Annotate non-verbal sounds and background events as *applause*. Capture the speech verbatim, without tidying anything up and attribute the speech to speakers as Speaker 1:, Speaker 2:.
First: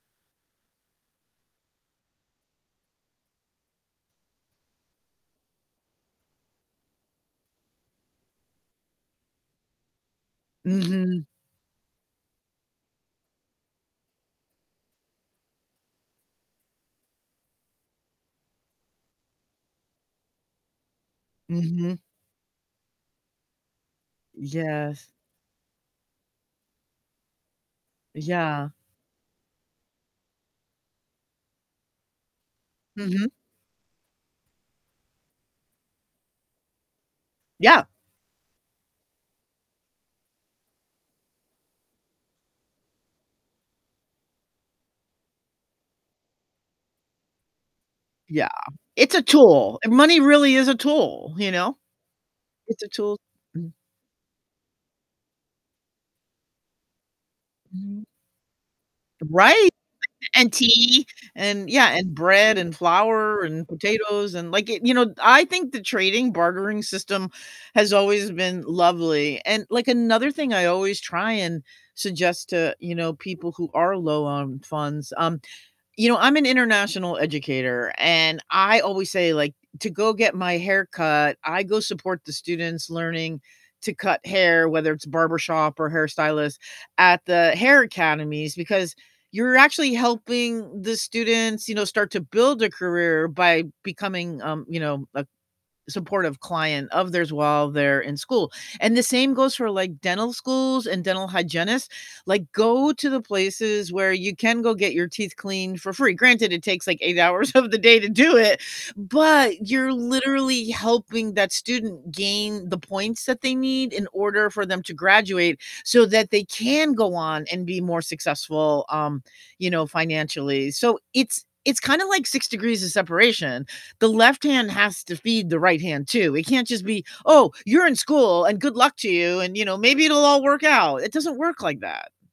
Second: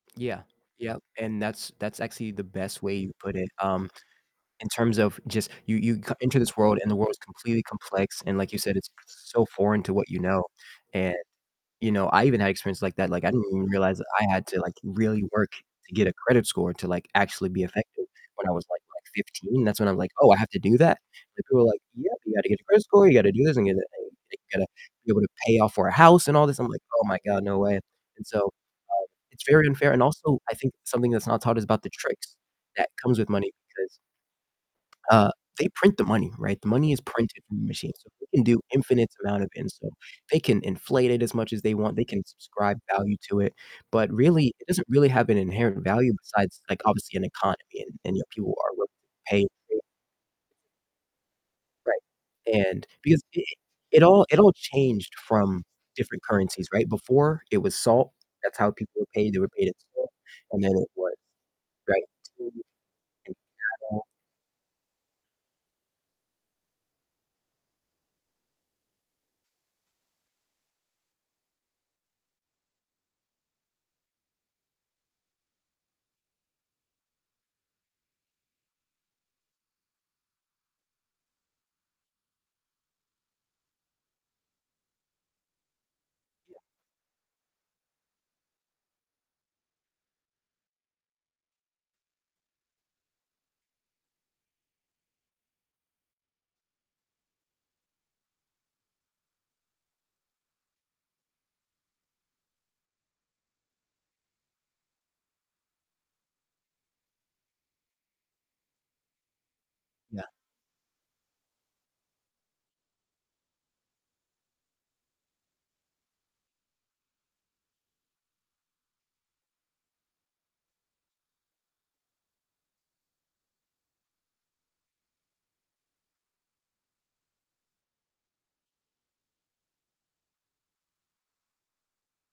Speaker 1: Yeah, yep, and that's that's actually the best way you put it, um, in terms of just you you come into this world and the world's completely complex and like you said, it's so foreign to what you know, and,
Speaker 2: Mhm.
Speaker 1: you know, I even had experience like that, like, I didn't even realize that I had to, like, really work to get a credit score to, like, actually be effective when I was, like like fifteen. That's when I'm like, "Oh, I have to do that?" like, people were like,
Speaker 2: Mhm.
Speaker 1: "Yep, you gotta get a credit score, you gotta do this and get a you gotta
Speaker 2: Yes.
Speaker 1: be able to pay off for a house and all this," I'm like, "Oh my god, no way," and so, um,
Speaker 2: Yeah.
Speaker 1: it's very unfair, and also I think something that's not taught is about the tricks that comes with
Speaker 2: Mhm.
Speaker 1: money because uh, they print the money, right? The money is printed from
Speaker 2: Yeah!
Speaker 1: machines, so they can do infinites amount of it, and so they can inflate it as much as they want, they can subscribe value to it, but really it doesn't really have an inherent value besides like obviously an economy and and, you know,
Speaker 2: Yeah,
Speaker 1: people are willing
Speaker 2: it's a
Speaker 1: to pay
Speaker 2: tool,
Speaker 1: *unintelligible*
Speaker 2: money really is a tool, you know?
Speaker 1: Right,
Speaker 2: It's
Speaker 1: and
Speaker 2: a tool,
Speaker 1: because it
Speaker 2: mm
Speaker 1: it all it all changed from different currencies, right? Before it was
Speaker 2: Mm.
Speaker 1: salt, that's how people were paid, they were paid
Speaker 2: Right,
Speaker 1: in salt,
Speaker 2: and
Speaker 1: and then it
Speaker 2: tea,
Speaker 1: was
Speaker 2: and yeah,
Speaker 1: right,
Speaker 2: and
Speaker 1: tea
Speaker 2: bread and
Speaker 1: and
Speaker 2: flour and
Speaker 1: cattle.
Speaker 2: potatoes and like, it you know, I think the trading, bartering system has always been lovely, and like another thing I always try and suggest to, you know, people who are low on funds, um, you know, I'm an international educator, and I always say, like, to go get my hair cut, I go support the students learning to cut hair, whether it's barbershop or
Speaker 1: Yeah.
Speaker 2: hairstylist at the hair academies, because you're actually helping the students, you know, start to build a career by becoming, um, you know, a supportive client of theirs while they're in school, and the same goes for like dental schools and dental hygienists, like, go to the places where you can go get your teeth cleaned for free, granted, it takes like eight hours of the day to do it, but you're
Speaker 1: Nah.
Speaker 2: literally helping that student gain the points that they need in order for them to graduate so that they can go on and be more successful, um, you know, financially, so it's it's kinda like six degrees of separation, the left hand has to feed the right hand, too, it can't just be, "Oh, you're in school and good luck to you," and you know, "Maybe it'll all work out," it doesn't work like that.